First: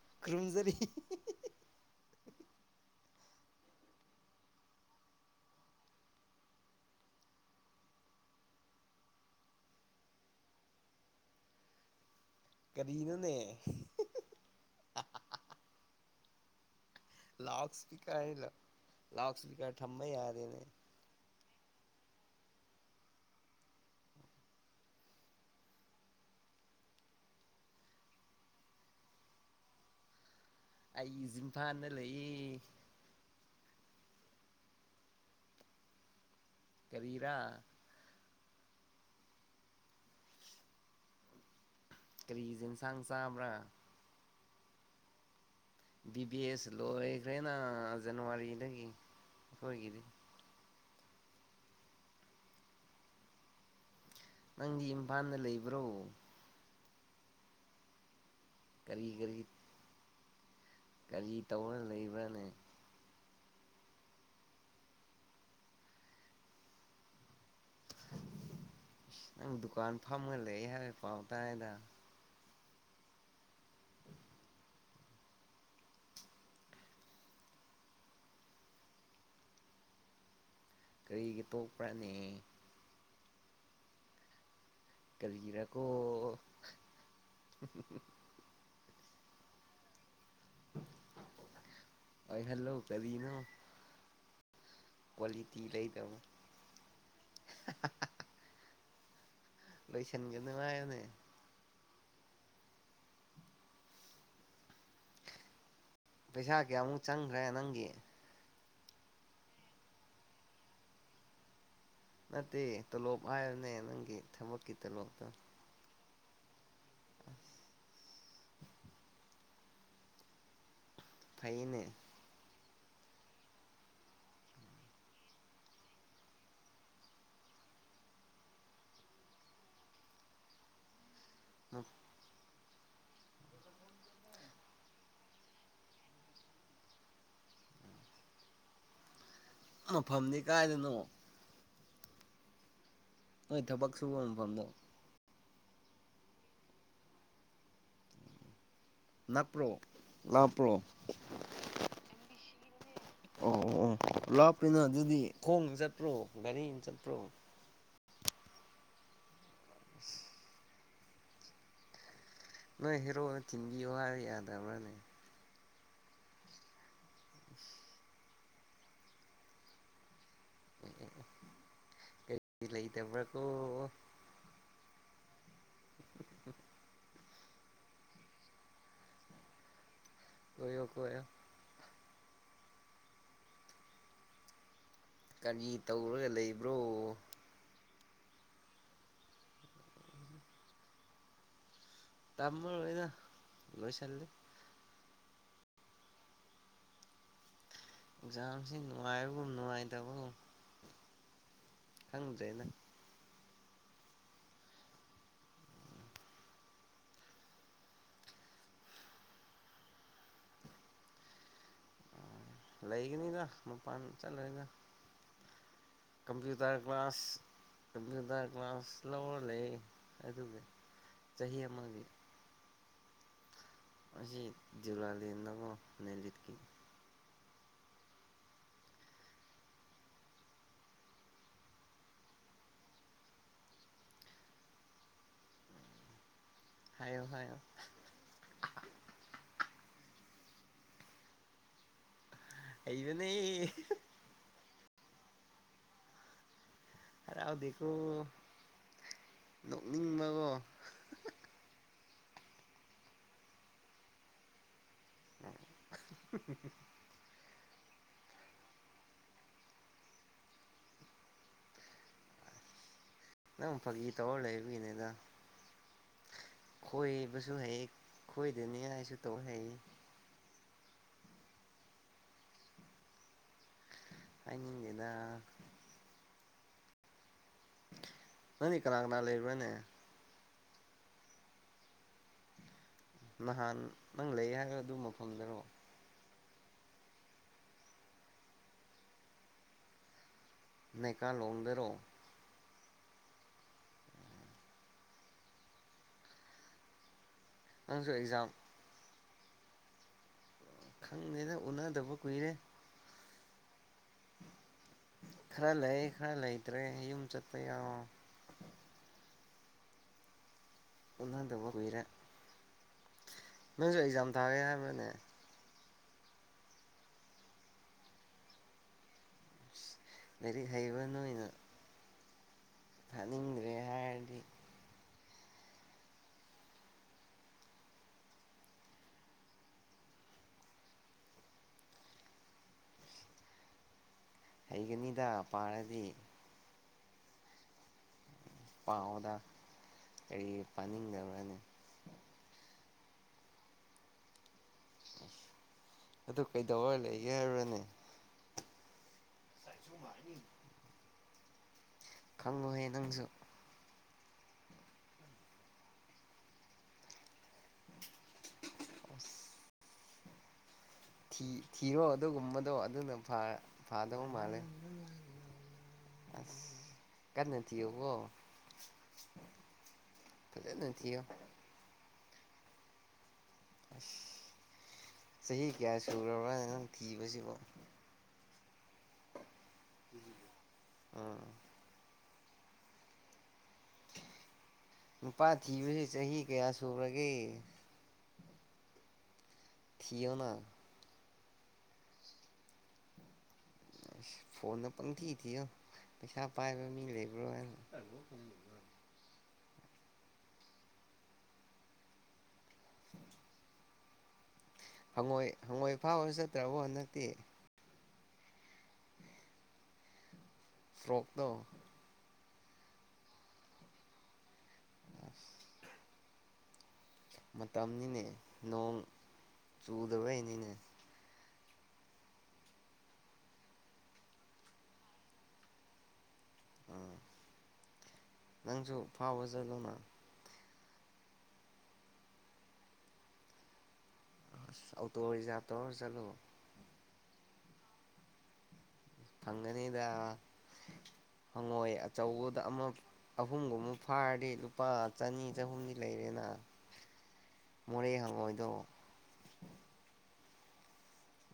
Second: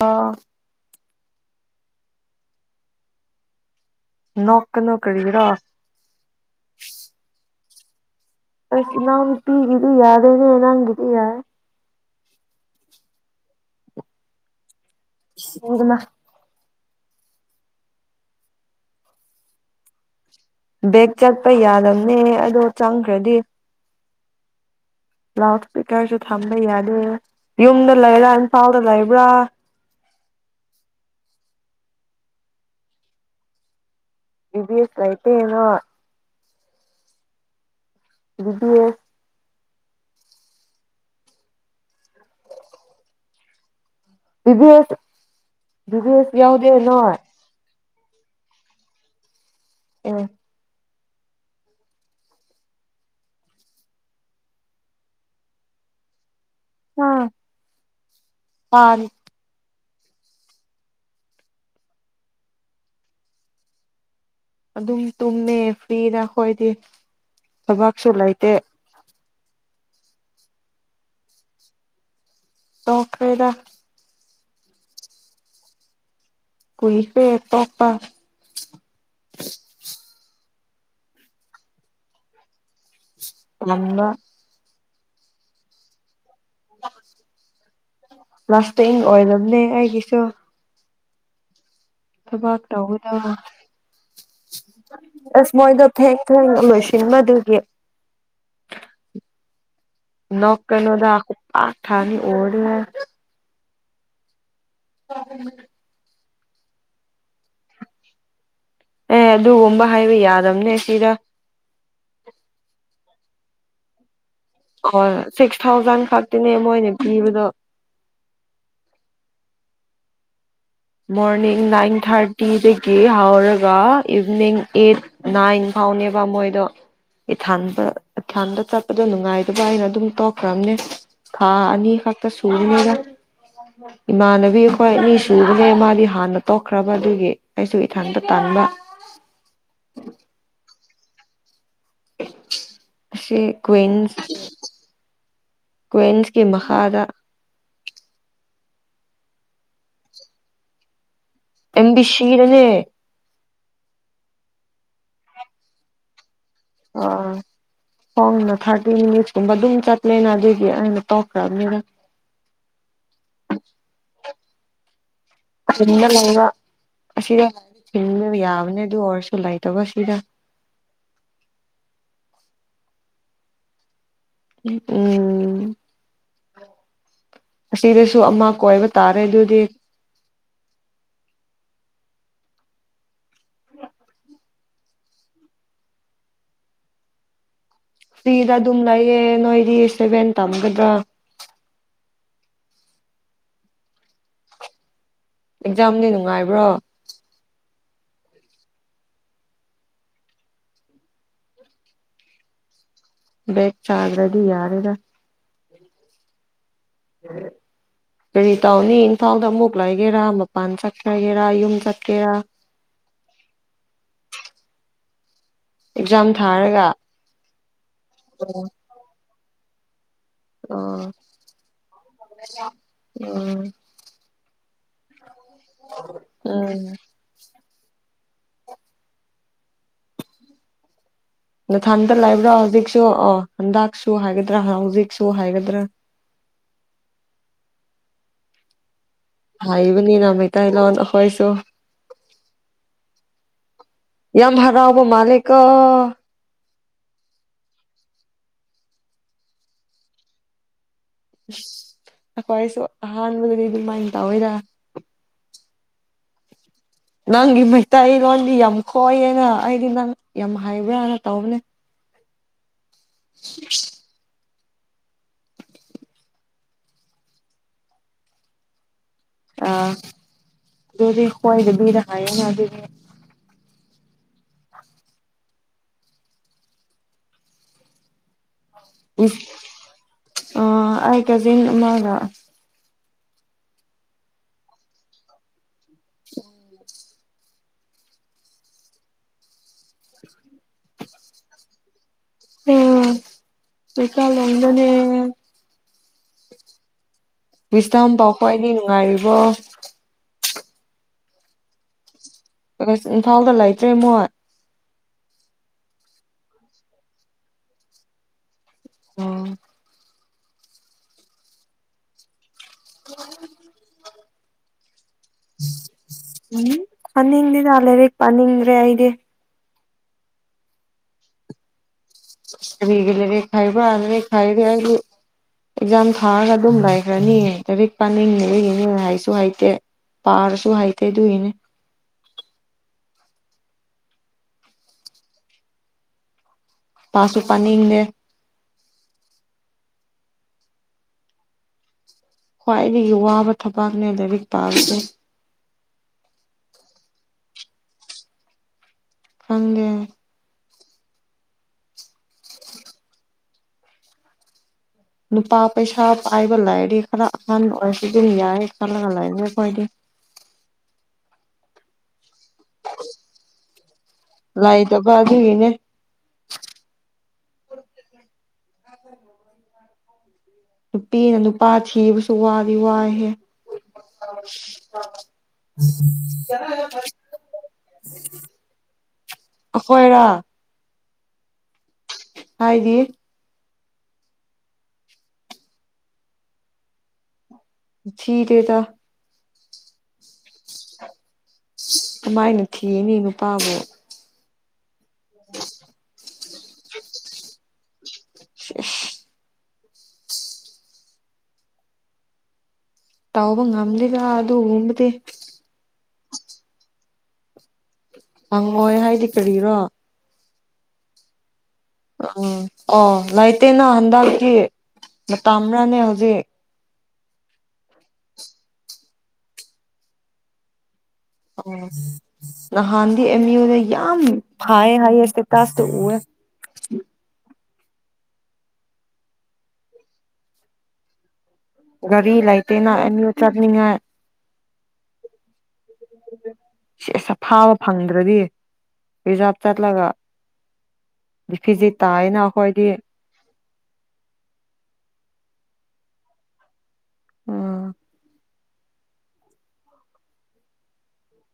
ꯑ ꯀ꯭ꯔꯨꯝꯖꯔꯤ ꯅꯀ ꯅꯧ ꯀꯔꯤꯔ ꯁ ꯅꯪ ꯄꯤꯒꯗꯤ ꯑꯗꯨꯦꯅꯦ ꯅꯪ ꯉꯗ ꯌꯥꯔꯦ ꯀꯔꯤꯅꯅꯦ ꯎ ꯑꯗꯨꯃ ꯂꯥꯎ ꯁꯄꯤꯀꯔ ꯂꯥꯎ ꯁꯄꯤꯀꯔ ꯊꯃꯔꯦ ꯕꯦꯛ ꯆꯠꯄ ꯌꯥꯂꯝꯅꯦ ꯑꯗꯣ ꯆꯪꯈ꯭ꯔꯗꯤ ꯂꯥꯎꯠ ꯏꯁꯄꯤꯀꯔꯁꯨ ꯊꯝꯕ ꯌꯥꯗꯦ ꯌꯨꯝꯗ ꯂꯩꯔꯥ ꯏꯝꯐꯥꯜꯗ ꯂꯩꯕ꯭ꯔꯥ ꯑꯩ ꯖꯤꯝꯐꯥꯅ ꯂꯩꯌꯦ ꯕꯤꯕꯤ ꯑꯦꯁ ꯂꯩꯏꯇꯦꯅꯣ ꯔꯥ ꯗꯤꯌꯦ ꯀꯔꯤꯁꯦ ꯏꯟꯁꯥꯡ ꯆꯥꯕ꯭ꯔꯥ ꯕꯤꯚꯦꯠ ꯕꯤꯕꯤ ꯑꯦꯁ ꯂꯣꯈ꯭ꯔꯦꯅ ꯖꯅꯋꯥꯔꯤ ꯅꯗꯒꯤ ꯍꯣꯏꯒꯗꯤ ꯅꯪꯗꯤ ꯏꯝꯐꯥꯜꯗ ꯂꯩꯕ꯭ꯔꯣ ꯑꯥ ꯀꯔꯤꯒꯤ ꯀꯔꯤ ꯀꯔꯤ ꯇꯧꯔ ꯂꯩꯕ꯭ꯔꯥꯅꯦ ꯑꯗꯨꯝ ꯇꯨꯝꯃꯦ ꯐ꯭ꯔꯤꯗ ꯑꯩꯈꯣꯏꯗꯤ ꯊꯕꯛꯁꯨ ꯂꯩꯇꯦ ꯅꯪ ꯗꯨꯀꯥꯟ ꯐꯝꯃ ꯂꯩ ꯑꯩ ꯍꯥꯏꯕꯦ ꯄꯥꯎ ꯇꯥꯏꯗ ꯑꯣ ꯀꯣꯏꯗ ꯀꯏ ꯐꯦ ꯄꯥꯄ ꯀꯔꯤꯒꯤ ꯇꯣꯛꯄ꯭ꯔꯥꯅꯦ ꯃꯅ ꯀꯜꯒꯤꯔꯥ ꯀꯣ ꯄꯤꯡ ꯑꯣꯏꯂꯝꯅꯦ ꯑꯩꯒꯤꯁꯨ ꯊꯕꯥ ꯑꯣꯏꯍꯜꯂꯣ ꯇ ꯎꯗ ꯎꯝ ꯀꯔꯤꯅꯣ ꯑꯁ ꯀ꯭ꯋꯥꯂꯤꯇꯤ ꯃꯣꯏꯗꯣ ꯂꯩꯇꯕ ꯊꯦꯡ ꯊꯦꯡ ꯂꯣꯏꯁꯤꯟꯕꯗꯨꯒꯤ ꯂꯣꯏꯁꯤꯟꯒꯅꯨ ꯅꯣ ꯍꯥꯏꯌꯨꯅꯦ ꯀꯅꯣꯗ ꯎꯄ ꯃ ꯊꯥꯅꯤ ꯑꯣꯔ ꯍ ꯄꯩꯁꯥ ꯀꯌꯥꯃꯨꯛ ꯆꯪꯈ꯭ꯔꯦ ꯅꯪꯒꯤ ꯑꯦ ꯑꯗꯨꯒꯨꯝꯕ ꯍꯥꯏꯕ ꯌꯥꯗꯕꯅꯦ ꯁꯤꯗ ꯅꯠꯇ ꯇ ꯂꯣ ꯍꯥꯏꯅꯦ ꯅꯪꯒꯤ ꯊꯕꯛꯀꯤ ꯈ ꯇꯣꯂꯣꯞꯇꯣ ꯁꯤꯁ ꯊꯥꯎꯖ ꯐ ꯅꯦ ꯃꯣꯏꯅ ꯄꯤꯕꯗꯣ ꯃꯣꯔꯅꯤꯡ ꯐꯩꯅꯦ ꯅꯥꯏꯟ ꯊꯔꯇꯤ ꯤ ꯍꯧꯥꯎꯔꯒ ꯏꯚꯅꯤꯡ ꯑꯦꯠ ꯅꯥꯏꯟ ꯐꯥꯎꯅꯦꯕ ꯃꯣꯏꯗꯣ ꯏꯊꯥꯟꯕ ꯏꯊꯥꯟꯕ ꯆꯠꯄꯗꯣ ꯅꯨꯡꯉꯥꯏꯗꯕ ꯍꯥꯏꯅ ꯑꯗꯨꯝ ꯇꯧꯈ꯭ꯔꯕꯅꯦ ꯊꯥ ꯑ ꯐ ꯅꯤ ꯏꯃꯥꯟꯅꯕꯤ ꯑꯩꯈꯣꯏ ꯑꯅꯤ ꯁꯨꯕꯅꯤ ꯦ ꯃꯥꯗꯤ ꯍꯥꯟꯅ ꯇꯣꯛꯈ꯭ꯔꯕ ꯑꯗꯨꯒꯤ ꯑꯩꯁꯨ ꯏꯊꯟꯇ ꯇꯟꯥꯟꯕ ꯃꯐꯝꯗꯤ ꯀꯥꯏꯗꯅꯣ ꯁꯤ ꯅꯣꯏ ꯊꯕꯛ ꯁꯨꯕ ꯀ꯭ꯋꯤꯟꯁ ꯃꯐꯝꯗꯣ ꯀ꯭ꯋꯟꯁꯀꯤ ꯃꯍꯍꯥꯔꯥ ꯅꯅꯥꯄ꯭ꯔꯣ ꯂꯞꯄ꯭ꯔꯣ ꯑꯦꯝ ꯕꯤ ꯁꯤꯗꯅꯦ ꯑꯣ ꯑꯣ ꯑꯣ ꯂꯥꯞꯄꯅ ꯑꯗꯨꯗꯤ ꯈꯣꯡ ꯆꯠꯄ꯭ꯔꯣ ꯒꯥꯔꯤ ꯏ ꯆꯄ꯭ꯔꯣ ꯍꯣꯡꯅ ꯊꯥꯔꯇꯤ ꯃꯤꯅꯤꯠꯁꯀꯨꯝꯕ ꯑꯗꯨꯝ ꯆꯠꯂꯦꯅ ꯑꯗꯨꯗꯤ ꯑꯩꯅ ꯇꯧꯈ꯭ꯔꯕꯅꯤꯗ ꯅꯣꯏ ꯍꯦꯔꯣꯛꯅ ꯊꯤꯟꯕꯤꯌꯣ ꯍꯥꯏ ꯌꯥꯗꯕ꯭ꯔꯥꯅꯦ ꯗ ꯂꯩꯕ ꯑꯁꯤꯗꯕ ꯌꯥꯕꯅꯦ ꯑꯗꯨ ꯑꯣꯏꯔꯁꯨ ꯂꯩꯇꯕ ꯁꯤꯗ ꯀꯔꯤ ꯂꯩꯇꯕ꯭ꯔꯀꯣ ꯎꯝ ꯑꯁꯤꯗꯁꯨ ꯑꯃ ꯀꯣꯏꯕ ꯇꯥꯔꯦ ꯑꯗꯨꯗꯤ ꯀꯣꯏꯀ ꯑꯣꯏ ꯀꯔꯤ ꯇꯧꯔꯒ ꯂꯩꯕ꯭ꯔꯣ ꯐꯤꯗ ꯑꯗꯨꯝ ꯂꯩꯌꯦ ꯅꯣꯏꯗꯤꯁꯇꯦꯚꯦꯟ ꯇꯝꯒꯗ꯭ꯔꯥ ꯇꯥꯃ ꯑꯣꯏꯅ ꯂꯣꯏ ꯆꯂ ꯑꯦꯛꯖꯥꯝꯗꯤ ꯅꯨꯡꯉꯥꯏꯕ꯭ꯔꯣ ꯌꯥꯝꯝꯁꯤ ꯅꯅꯨꯡꯉꯥꯏꯔꯤꯕ ꯅꯨꯡꯉꯥꯏ ꯇꯕꯣ ꯈꯪꯗꯦꯅ ꯕꯦꯛ ꯆꯥꯗ꯭ꯔꯗꯤ ꯌꯥꯔꯦꯗ ꯀꯔꯤ ꯇꯧꯅꯤ ꯏꯝꯐꯥꯜꯗ ꯑꯃꯨꯛ ꯂꯥꯏꯒꯦꯔꯥ ꯃꯄꯥꯟ ꯆꯠꯈ꯭ꯔꯒꯦꯔꯥ ꯌꯨꯝꯗ ꯂꯩꯒꯅꯤꯗ ꯃꯄꯥꯟ ꯆꯠꯂꯣꯏꯗ ꯑꯦꯛꯖꯥꯝ ꯀꯝꯄꯌꯨꯇꯔ ꯊꯥꯔꯒ ꯀ꯭ꯂꯥꯁ ꯀꯝꯄꯨꯇꯔ ꯀ꯭ꯂꯥꯁ ꯂꯧꯔ ꯂꯩ ꯑꯗꯨꯒ ꯑ ꯆꯍꯤ ꯑꯃꯒꯤ ꯎꯝ ꯍꯧꯖꯤꯛ ꯖꯤꯕꯥ ꯎꯝ ꯅꯊꯟꯗ ꯂꯩꯕ꯭ꯔꯥ ꯍꯧꯖꯤꯛꯁꯨ ꯑꯣ ꯍꯟꯗꯛꯁꯨ ꯍꯥꯏꯒꯗ꯭ꯔꯥ ꯍꯧꯖꯤꯛꯁꯨ ꯍꯥꯏꯒꯗ꯭ꯔꯥ ꯍꯥꯏꯌꯣ ꯍꯥꯏꯌꯣ ꯍꯥꯏꯕꯅꯤ ꯅ ꯃꯩꯇꯩ ꯂꯣꯟꯁꯨ ꯑꯈꯣꯏꯁꯨ ꯍꯩꯕꯅꯦ ꯉꯥꯎꯕ ꯃꯥꯜꯂꯦꯀꯣ ꯍꯔꯥꯎꯗꯦꯀꯣ ꯅꯣꯛꯅꯤꯡꯕ ꯑꯃ ꯑꯩꯈꯣꯏꯁꯨ ꯑꯍꯥꯟꯕꯗꯗꯤ ꯑꯗꯨꯃꯥꯏꯅ ꯇꯧꯋꯦꯗ ꯑ ꯅꯪꯒꯤ ꯃꯩꯇꯩꯂꯣꯟꯗꯤ ꯌꯥꯝ ꯈꯌꯦꯅ ꯑꯩꯗꯤ ꯅꯪ ꯌꯥꯝ ꯍꯩꯕ꯭ꯔꯥꯅ ꯇꯧꯕꯅꯦ ꯅꯪ ꯐꯒꯤ ꯇꯧꯔ ꯂꯩ ꯗ ꯈꯣꯏꯕꯁꯨ ꯍꯩ ꯈꯣꯏꯗꯅꯤꯡꯉꯥꯏꯁꯨ ꯇꯧ ꯍꯩ ꯑ ꯑꯗꯨꯗꯤ ꯈ꯭ꯋꯥꯏꯗꯕꯤꯗ ꯍꯥꯏꯌꯨꯅ ꯑꯗꯨꯗꯤ ꯇꯥꯅꯤꯡꯗꯦꯗ [inaudible] ꯅꯪꯗꯤ ꯀꯅꯥ ꯀꯅꯥ ꯂꯩꯕꯔꯅꯦ ꯑ ꯑꯩ ꯀꯖꯤꯟ ꯑꯃꯒ ꯅꯍꯥꯟ ꯅꯪ ꯂꯩ ꯍꯥꯏꯔꯣ ꯑꯗꯨ ꯃꯐꯝꯗꯔꯣ ꯎꯝ ꯅꯩꯀꯥ ꯂꯣꯟꯗꯔꯣ ꯎꯝ ꯀꯀꯜꯗꯅꯦ ꯄꯁ ꯇ ꯅꯪꯁꯨ ꯑꯦꯛꯖꯥꯝ ꯄꯥꯎꯄꯋꯥꯥꯏꯗꯤ ꯅꯅꯨꯡꯉꯥꯏ ꯋꯥ ꯈꯪꯗꯦꯗ ꯎꯅꯗꯕ ꯀꯨꯏꯔꯦ ꯐꯥꯎꯗ ꯂꯩꯇꯔꯦ ꯃꯣꯏ ꯈꯔ ꯂꯩ ꯈꯔ ꯂꯩꯇ꯭ꯔꯦ ꯌꯨꯝ ꯆꯠꯄ ꯌꯥꯑꯣ ꯑꯣ ꯎꯅꯗꯕ ꯀꯨꯏꯔꯦ ꯅꯪꯁꯨ ꯑꯦꯛꯖꯥꯝ ꯊꯥꯒꯦ ꯍꯥꯏꯕꯔꯅꯦ ꯎꯝ ꯄꯥꯅꯤꯡꯗꯦꯗ ꯂꯥꯏꯔꯤꯛ ꯄꯅꯤꯡꯗꯔꯦ ꯑꯩꯗꯤ ꯂꯩꯔꯤ ꯍꯩꯕꯅ ꯅꯣꯏꯅ ꯀꯔꯤꯒꯤ ꯂꯩꯔꯤꯛ ꯊꯥꯅꯤꯡꯗ꯭ꯔꯦ ꯍꯩꯕꯔꯥ ꯂꯩꯔꯤꯛ ꯍꯥꯏꯔꯗꯤ ꯍꯩꯔꯗꯤ ꯑꯩꯁꯨ ꯑꯦꯛꯖꯥꯝ ꯊꯥꯔꯒ ꯑꯗꯨꯝ ꯂꯩꯈ꯭ꯔꯅꯤ ꯂꯥꯏꯔꯤꯛ ꯄꯥꯅꯤꯡꯅꯤ ꯑꯗꯨꯒꯤꯅꯤ ꯍꯥꯏꯁꯨ ꯍꯥꯏꯩꯇꯦ ꯄꯥꯔꯁꯨ ꯍꯥꯏꯇꯦ ꯑꯗꯨꯒꯤꯅꯦ ꯍꯩꯒꯅꯤꯗ ꯄꯥꯔꯗꯤ ꯄꯥꯁꯨꯄꯥꯅꯤꯗꯦ ꯄꯥꯎꯥꯎꯗ ꯀꯔꯤ ꯄꯥꯅꯤꯡꯗꯕꯅꯤ ꯈ꯭ꯋꯥꯏꯗꯒꯤ ꯋꯥꯕ ꯊꯕꯥꯛꯅꯦ ꯂꯥꯏꯔꯤꯛ ꯄꯥꯁꯦ ꯑꯗꯨ ꯀꯩꯗꯧꯋꯥ ꯂꯩꯒꯦ ꯍꯥꯏꯔꯨꯔꯅꯦ ꯐꯪꯒꯦ ꯈꯪꯉꯨꯍꯦ ꯅꯪꯁꯨ ꯅꯨꯄꯥ ꯄꯩꯁꯥ ꯄꯥꯏꯕ ꯂꯩꯔꯗꯤ ꯈꯔ ꯑꯍꯟ ꯑꯣꯏꯔꯁꯨ ꯑꯗꯨꯝ ꯌꯥꯏ ꯈꯜꯂꯒ ꯂꯩꯅꯦ ꯑꯩꯈꯣꯏꯗꯤ ꯊ ꯊꯔꯣ ꯑꯗꯨꯒꯨꯝꯕꯗꯣ ꯑꯗꯨꯅ ꯐꯥꯗꯕ ꯃꯥꯜꯂꯦ ꯂꯩꯇꯕ ꯑꯗꯨꯒꯤꯅꯦ ꯑꯁ ꯀꯟꯅ ꯊꯤꯌꯣꯕꯣ ꯐꯖꯅ ꯊꯤꯌꯨ ꯅꯨꯄꯤꯅ ꯅꯨꯄꯥ ꯊꯤ ꯁꯋꯥꯕꯤ ꯋꯥꯍ ꯑꯁ ꯆꯍꯤ ꯀꯌꯥ ꯁꯨꯔꯕ꯭ꯔꯥ ꯅꯪ ꯊꯤꯕꯁꯤꯕꯣ ꯈꯣꯏꯔꯥ ꯎꯝ ꯍꯗ ꯅꯨꯄꯥ ꯊꯤꯕꯁꯦ ꯆꯍꯤ ꯀꯌꯥ ꯁꯨꯔꯒꯦ ꯊꯗꯦ ꯆ ꯊꯤꯑꯣꯅ ꯀꯃꯥꯏꯅ ꯊꯤꯅꯤ ꯅꯨꯄꯥꯕꯨ ꯐꯣꯟ ꯄꯪ ꯊꯤꯗꯤꯣ ꯄꯁꯥ ꯄꯥꯏꯕ ꯃꯤꯡ ꯂꯩꯕ꯭ꯔꯣ ꯍꯥꯏꯅ [unintelligible] ꯇꯥꯎꯑꯣꯕ ꯉꯝꯂꯤ [unintelligible] ꯍꯪꯉꯣꯏ ꯍꯪꯣꯏ ꯑꯐꯥꯎꯕ ꯆꯠꯇ꯭ꯔꯕꯣ ꯍꯟꯗꯛꯇꯤ ꯍꯪꯉꯣꯏ ꯍꯥꯏꯗꯤ ꯀꯔꯤꯔꯣ ꯐ꯭ꯔꯣꯛꯗ ꯎꯝ ꯑꯣ ꯂꯩꯇꯦꯅ ꯍꯟꯗꯛꯀꯤ ꯃꯇꯝꯥ ꯑꯃ꯭ꯔꯥꯅꯦ ꯍꯧꯖꯤꯛ ꯃꯇꯝꯅꯤꯅꯦ ꯅꯣꯡ ꯆꯨꯗꯕꯩꯅꯤꯅꯦ ꯑꯣ ꯅꯍꯥꯟꯗꯤ ꯑꯦꯃꯤ ꯑꯣꯅ ꯌꯥꯝ ꯐꯌꯦ ꯍꯌꯦ ꯇ ꯇꯥꯁ ꯎ ꯎ ꯑꯥ ꯅꯪꯁꯨ ꯐꯥꯎꯕ ꯆꯠꯂꯨꯅ ꯒꯥꯔꯤ ꯂꯩꯥꯏꯇꯦꯅ ꯑꯦꯅꯤ ꯆꯠꯅꯤꯡꯉ ꯑꯣꯇꯣ ꯔꯤꯖꯥꯚ ꯇꯔ ꯆꯂꯣ ꯁꯤꯁꯐꯥꯕ ꯐꯪꯗ꯭ꯔꯗꯤ ꯔꯤꯖꯥꯚ ꯐꯪꯒꯅꯤꯗ ꯆꯠꯂꯒ ꯐꯤꯖꯤ ꯇꯥꯏꯅ ꯑꯩꯈꯣꯏꯗꯤ ꯑꯍꯨꯝꯒꯨꯝꯃꯨꯛ ꯐꯥꯔꯗꯤ ꯂꯨꯄꯥ ꯆꯅꯤ ꯆꯍꯨꯝꯗꯤ ꯂꯩꯔꯦꯅ ꯎꯝ ꯃꯣꯔꯦ ꯍꯉꯣꯏ ꯗꯣ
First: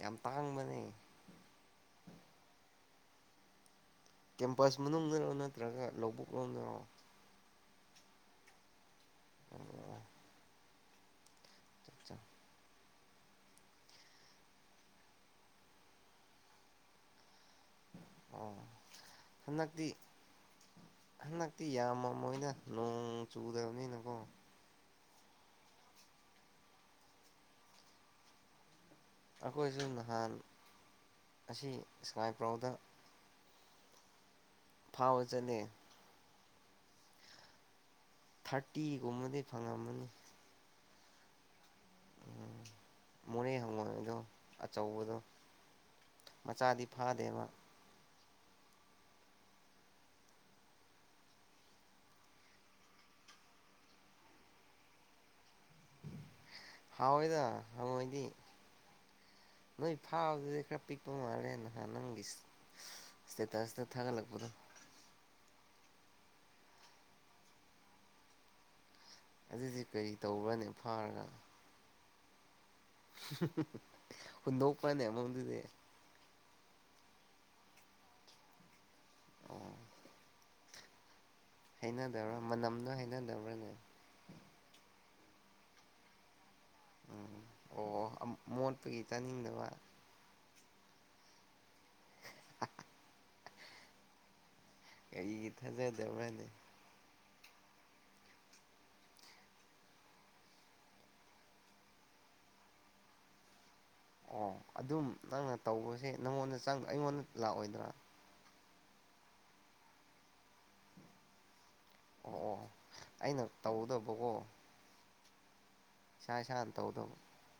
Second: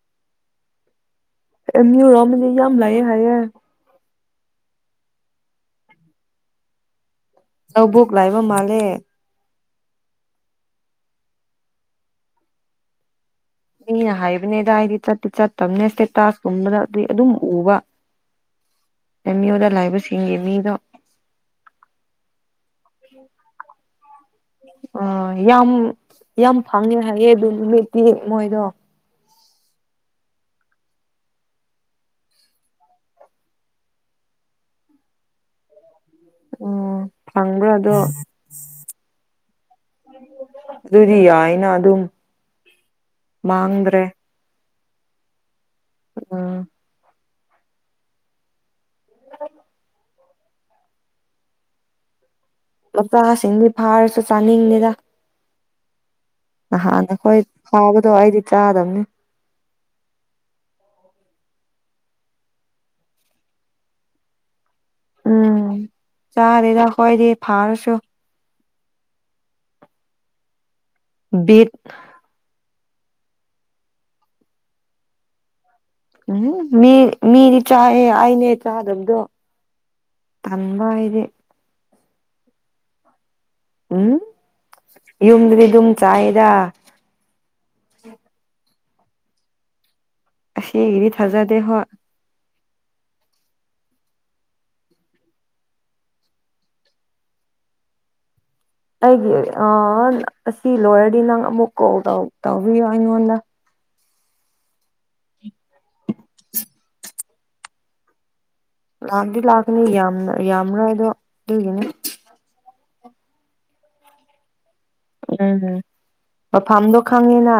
ꯌꯥꯝ ꯇꯥꯡꯕꯅꯦ ꯑꯦꯝ ꯌꯨ ꯔꯣꯝꯗ ꯌꯥꯝ ꯂꯥꯛꯌꯦ ꯍꯥꯏꯌꯦ ꯀꯦꯝꯄꯁ ꯃꯅꯨꯡꯗꯔꯣ ꯅꯠꯇ꯭ꯔꯒ ꯂꯧꯕꯨꯛ ꯂꯣꯝꯗꯔꯣ ꯂꯧꯕꯨꯛ ꯂꯩꯕ ꯃꯥꯂꯦ [unintelligible] ꯃꯤꯅ ꯍꯥꯏꯕꯅꯦꯗ ꯍꯥꯏꯗꯤ ꯆꯠꯇꯤ ꯆꯠꯇꯕꯅꯦ ꯏꯁꯇꯦꯇꯥꯁꯀꯨꯝꯕꯗ ꯑꯗꯨ ꯑꯗꯨꯝ ꯎꯕ ꯑꯣ ꯑꯦꯝ ꯌꯨꯗ ꯍꯟꯗꯛꯇꯤ ꯂꯩꯕꯁꯤꯡꯒꯤ ꯃꯤꯗꯣ ꯍꯟꯗꯛꯇꯤ ꯌꯥꯝꯃ ꯃꯣꯏꯅ ꯅꯣꯡ ꯆꯨꯗꯃꯤꯅ ꯀꯣ ꯑ ꯌꯥꯝ ꯌꯥꯝ ꯐꯪꯉꯦ ꯍꯥꯏꯌꯦ ꯑꯗꯨ ꯅꯨꯃꯤꯠꯇꯤ ꯃꯣꯏꯗꯣ ꯑꯩꯈꯣꯏꯁꯨ ꯅꯍꯥꯟ ꯑꯁꯤ ꯏꯁꯀꯥꯏ ꯄ꯭ꯔꯥꯎꯗ ꯐꯥꯎꯖꯅꯦ ꯎꯝ ꯐꯪꯕ꯭ꯔꯣ ꯑꯗꯣ ꯊꯥꯔꯇꯤꯒꯨꯝꯕꯗꯤ ꯐꯪꯉꯝꯃꯅꯤ ꯑꯗꯨꯗꯤ ꯌꯥꯏꯑꯦꯅ ꯃꯣꯔꯦ ꯃꯥꯡꯗ꯭ꯔꯦ ꯍꯪꯉꯣꯏꯗꯣ ꯑꯆꯧꯕꯗꯣ ꯎꯝ ꯃꯆꯥꯗꯤ ꯐꯥꯗꯦꯕ [unintelligible] ꯃꯆꯥꯁꯤꯡꯗꯤ ꯐꯥꯔꯁꯨ ꯆꯥꯅꯤꯡꯗꯦꯗ ꯅꯍꯥꯟ ꯑꯩꯈꯣꯏ ꯍꯥꯎꯋꯦꯗ ꯐꯥꯕꯗꯣ ꯍꯪꯉꯣꯏꯗꯤ ꯑꯩꯗꯤ ꯆꯥꯗꯕꯅꯤ ꯅꯣꯏ ꯐꯥꯕꯗꯨꯗꯤ ꯈꯔ ꯄꯤꯛꯄ ꯃꯥꯜꯂꯦ ꯅꯪ ꯁꯇꯦꯇꯥꯁ ꯊꯥꯒꯂꯛꯄꯅꯣ ꯎꯝ ꯆꯥꯗꯦꯗ ꯑꯩꯈꯣꯏꯗꯤ ꯐꯥꯔꯁꯨ ꯑꯗꯨꯗꯤ ꯀꯔꯤ ꯇꯧꯕꯅꯦ [unintelligible] ꯍꯨꯟꯗꯣꯛꯄꯅꯤ ꯎꯝ ꯃꯤ ꯃꯤꯗꯤ ꯆꯥꯏꯌꯦ ꯑꯩꯅꯦ ꯆꯥꯗꯕꯗꯣ ꯑꯣ ꯇꯟꯕ ꯑꯩꯗꯤ ꯍꯩꯅꯗꯕ꯭ꯔꯥ ꯃꯅꯝꯗꯣ ꯍꯩꯅꯗꯕ꯭ꯔꯥ ꯎꯝ ꯌꯨꯝꯗꯗꯤꯗꯨꯝ ꯆꯥꯌꯦꯗ ꯎꯝ ꯑꯣ ꯏ ꯇꯥꯅꯤꯡꯗ ꯋꯥ ꯑꯁꯤꯒꯤꯗꯤ ꯊꯥꯖꯗꯦ ꯍꯣꯏ [unintelligible] ꯀꯔꯤꯒꯤ ꯊꯥꯖꯗꯕꯅꯦ ꯑꯩꯒꯤ ꯑꯁꯤ ꯂꯣꯏꯔꯗꯤ ꯅꯪ ꯑꯃꯨꯛ ꯀꯣꯜ ꯇꯧꯕꯤꯌꯣ ꯑꯩꯉꯣꯟꯗ ꯑꯣ ꯑꯗꯨꯝ ꯅꯪꯅ ꯇꯧꯕꯁꯦ ꯅꯪꯉꯣꯟꯗ ꯆꯪ ꯑꯩꯉꯣꯟꯗ ꯂꯥꯛꯑꯣꯏꯗ꯭ꯔꯥ ꯂꯥꯛꯗꯤ ꯂꯥꯛꯀꯅꯤ ꯌꯥꯝꯅ ꯌꯥꯝꯔꯣꯏ ꯍꯥꯏ ꯑꯗꯣ ꯑꯗꯨꯒꯤꯅꯤ ꯑꯣ ꯑꯣ ꯑꯩꯅ ꯇꯧꯗꯕꯀꯣ ꯎꯝꯝ ꯃꯐꯝꯗꯣ ꯇꯧꯗꯕ ꯈꯪꯉꯦꯅ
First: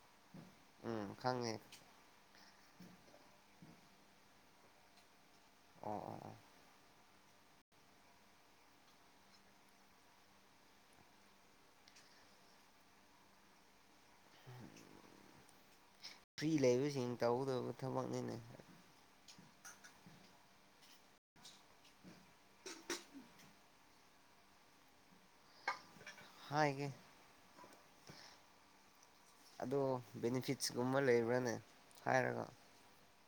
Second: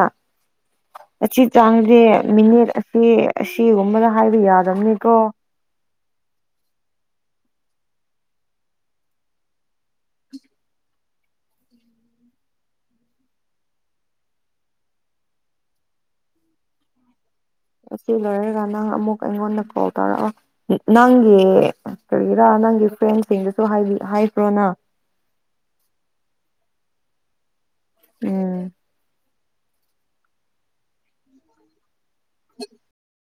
ꯎꯝ ꯑꯁꯤ ꯈꯪꯉꯦ ꯆꯥꯡꯁꯦ ꯃꯤꯅꯦꯠ ꯑꯁꯤ ꯆꯦꯒꯨꯝꯕꯗ ꯍꯥꯏꯕ ꯌꯥꯗꯕꯅꯤꯀꯣ ꯑꯣ ꯑꯣ ꯑꯣ ꯐꯔꯤ ꯂꯩꯕ ꯑꯁꯤ ꯂꯔ ꯔꯅꯅꯥ ꯑꯃꯨꯛ ꯑꯩꯉꯣꯟꯗ ꯀꯣꯜ ꯇꯧꯔꯛ ꯅꯪꯒꯤ ꯀꯔꯤꯒꯤꯔꯥ ꯅꯪꯒꯤ ꯐ꯭ꯔꯦꯟꯁꯤꯡꯗꯁꯨ ꯍꯥꯏꯕ꯭ꯔꯣꯅ ꯍꯒꯤꯦ ꯎꯝ ꯑꯗꯣ ꯕꯦꯅꯤꯐꯤꯠꯁꯒꯨꯝꯕ ꯂꯩꯕ꯭ꯔꯥꯅꯦ ꯍꯥꯏꯥꯏꯔꯒ